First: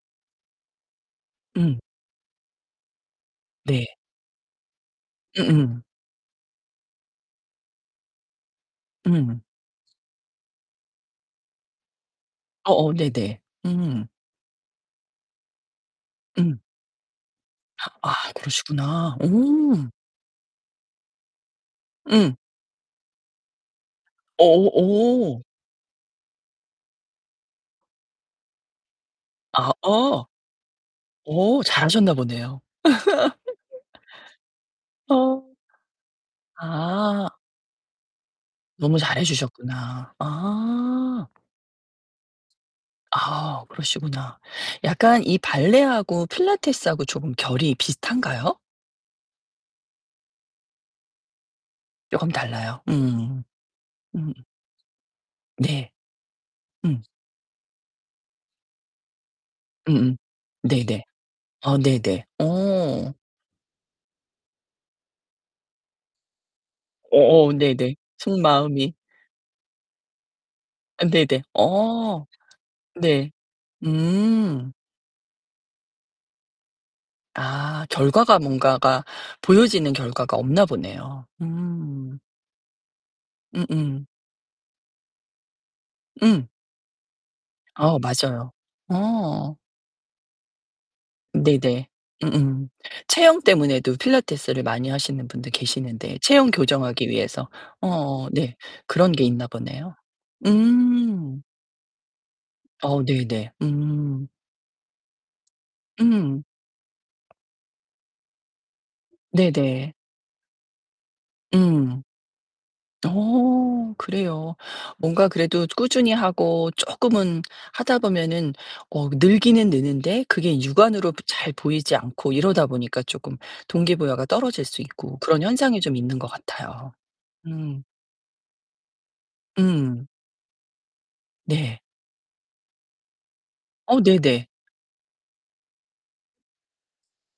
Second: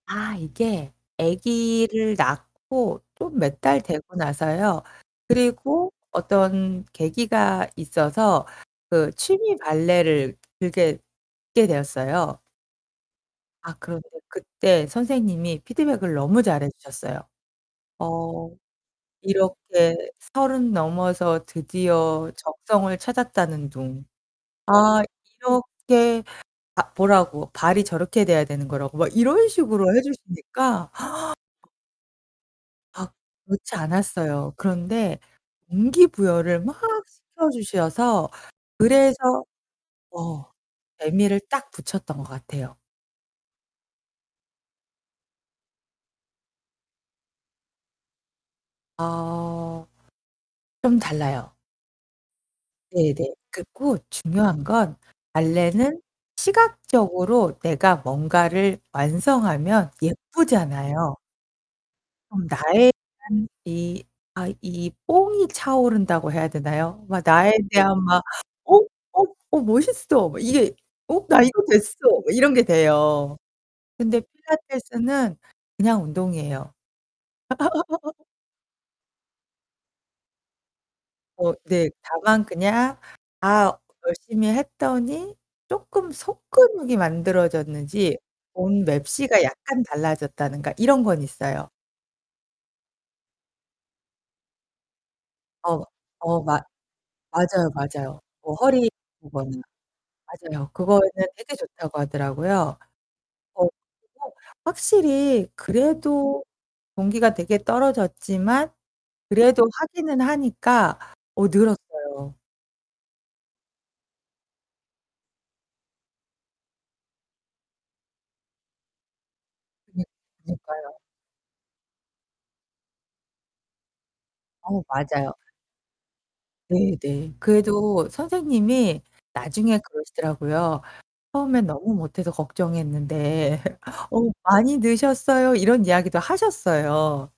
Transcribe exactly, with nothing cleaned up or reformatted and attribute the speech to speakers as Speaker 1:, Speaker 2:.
Speaker 1: 아, 이게
Speaker 2: 음.
Speaker 1: 아기를 낳고 또 몇 달
Speaker 2: 네.
Speaker 1: 되고 나서요.
Speaker 2: 음음.
Speaker 1: 그리고 어떤 계기가 있어서 그
Speaker 2: 음.
Speaker 1: 취미 발레를 그렇게 하게 되었어요.
Speaker 2: 어어, 네네.
Speaker 1: 아,
Speaker 2: 음.
Speaker 1: 그런데 그때 선생님이 피드백을 너무
Speaker 2: 음.
Speaker 1: 잘해 주셨어요.
Speaker 2: 아,
Speaker 1: 어
Speaker 2: 그러시구나. 오.
Speaker 1: 이렇게 서른 넘어서 드디어
Speaker 2: 음.
Speaker 1: 적성을 찾았다는 둥. 아,
Speaker 2: 오오. 오.
Speaker 1: 이렇게 아, 보라고 발이 저렇게 돼야 되는 거라고 막 이런
Speaker 2: 아
Speaker 1: 식으로 해
Speaker 2: 어
Speaker 1: 주시니까
Speaker 2: 오. 잘하셨나 보네요.
Speaker 1: 막 그렇지 않았어요. 그런데
Speaker 2: 어.
Speaker 1: 동기 부여를 막
Speaker 2: 아.
Speaker 1: 시켜 주셔서
Speaker 2: 너무 잘해
Speaker 1: 그래서
Speaker 2: 주셨구나.
Speaker 1: 어,
Speaker 2: 아.
Speaker 1: 재미를 딱 붙였던 것 같아요.
Speaker 2: 아, 그러시구나. 약간 이 발레하고 필라테스하고 조금 결이 비슷한가요?
Speaker 1: 아. 좀 달라요.
Speaker 2: 쪼금 달라요.
Speaker 1: 네네.
Speaker 2: 음.
Speaker 1: 그리고
Speaker 2: 음.
Speaker 1: 중요한 건
Speaker 2: 네.
Speaker 1: 발레는
Speaker 2: 음.
Speaker 1: 시각적으로 내가 뭔가를 완성하면
Speaker 2: 음음 네네.
Speaker 1: 예쁘잖아요.
Speaker 2: 아, 네네.
Speaker 1: 그럼 나에
Speaker 2: 오.
Speaker 1: 대한 이 아 이 뽕이 차오른다고 해야 되나요? 막 나에
Speaker 2: 어어 네네.
Speaker 1: 대한 막 "어,
Speaker 2: 속마음이.
Speaker 1: 어, 어, 멋있어!" 이게
Speaker 2: 어,
Speaker 1: 어 "나
Speaker 2: 네네.
Speaker 1: 이거 됐어."
Speaker 2: 어.
Speaker 1: 막 이런 게
Speaker 2: 네.
Speaker 1: 돼요. 근데
Speaker 2: 음.
Speaker 1: 필라테스는 그냥 운동이에요.
Speaker 2: 아 결과가 뭔가가 보여지는 결과가 없나 보네요.
Speaker 1: 어 네.
Speaker 2: 음.
Speaker 1: 다만 그냥 아,
Speaker 2: 음음.
Speaker 1: 열심히 했더니 쪼끔
Speaker 2: 음.
Speaker 1: 속근육이
Speaker 2: 아우
Speaker 1: 만들어졌는지
Speaker 2: 맞아요.
Speaker 1: 옷맵시가
Speaker 2: 어.
Speaker 1: 약간 달라졌다든가 이런 건 있어요.
Speaker 2: 네네. 음음. 체형 때문에도 필라테스를 많이 하시는 분들
Speaker 1: 어.
Speaker 2: 계시는데,
Speaker 1: 어
Speaker 2: 체형
Speaker 1: 맞
Speaker 2: 교정하기 위해서.
Speaker 1: 맞아요 맞아요.
Speaker 2: 어.
Speaker 1: 뭐
Speaker 2: 네.
Speaker 1: 허리
Speaker 2: 그런 게 있나
Speaker 1: 그거는.
Speaker 2: 보네요.
Speaker 1: 맞아요. 그거는
Speaker 2: 음.
Speaker 1: 되게 좋다고 하더라고요.
Speaker 2: 어, 네네.
Speaker 1: 어,
Speaker 2: 음.
Speaker 1: 그리고 확실히
Speaker 2: 음.
Speaker 1: 그래도 동기가 되게 떨어졌지만 그래도
Speaker 2: 네네.
Speaker 1: 하기는 하니까 어,
Speaker 2: 음.
Speaker 1: 늘었어요.
Speaker 2: 어 그래요. 뭔가 그래도 이제 꾸준히 하고 쪼끔은 하다 보면은 어 늘기는
Speaker 1: 그니
Speaker 2: 느는데 그게
Speaker 1: 그니까요.
Speaker 2: 육안으로도 잘 보이지 않고 이러다 보니까 쪼끔 동기 부여가 떨어질
Speaker 1: 어,
Speaker 2: 수 있고
Speaker 1: 맞아요.
Speaker 2: 그런 현상이 좀 있는 것 같아요.
Speaker 1: 네네.
Speaker 2: 음.
Speaker 1: 그래도 선생님이 나중에
Speaker 2: 음.
Speaker 1: 그러시더라고요. "처음엔
Speaker 2: 네.
Speaker 1: 너무 못해서 걱정했는데
Speaker 2: 어
Speaker 1: 어우
Speaker 2: 네네.
Speaker 1: 많이 느셨어요." 이런 이야기도 하셨어요.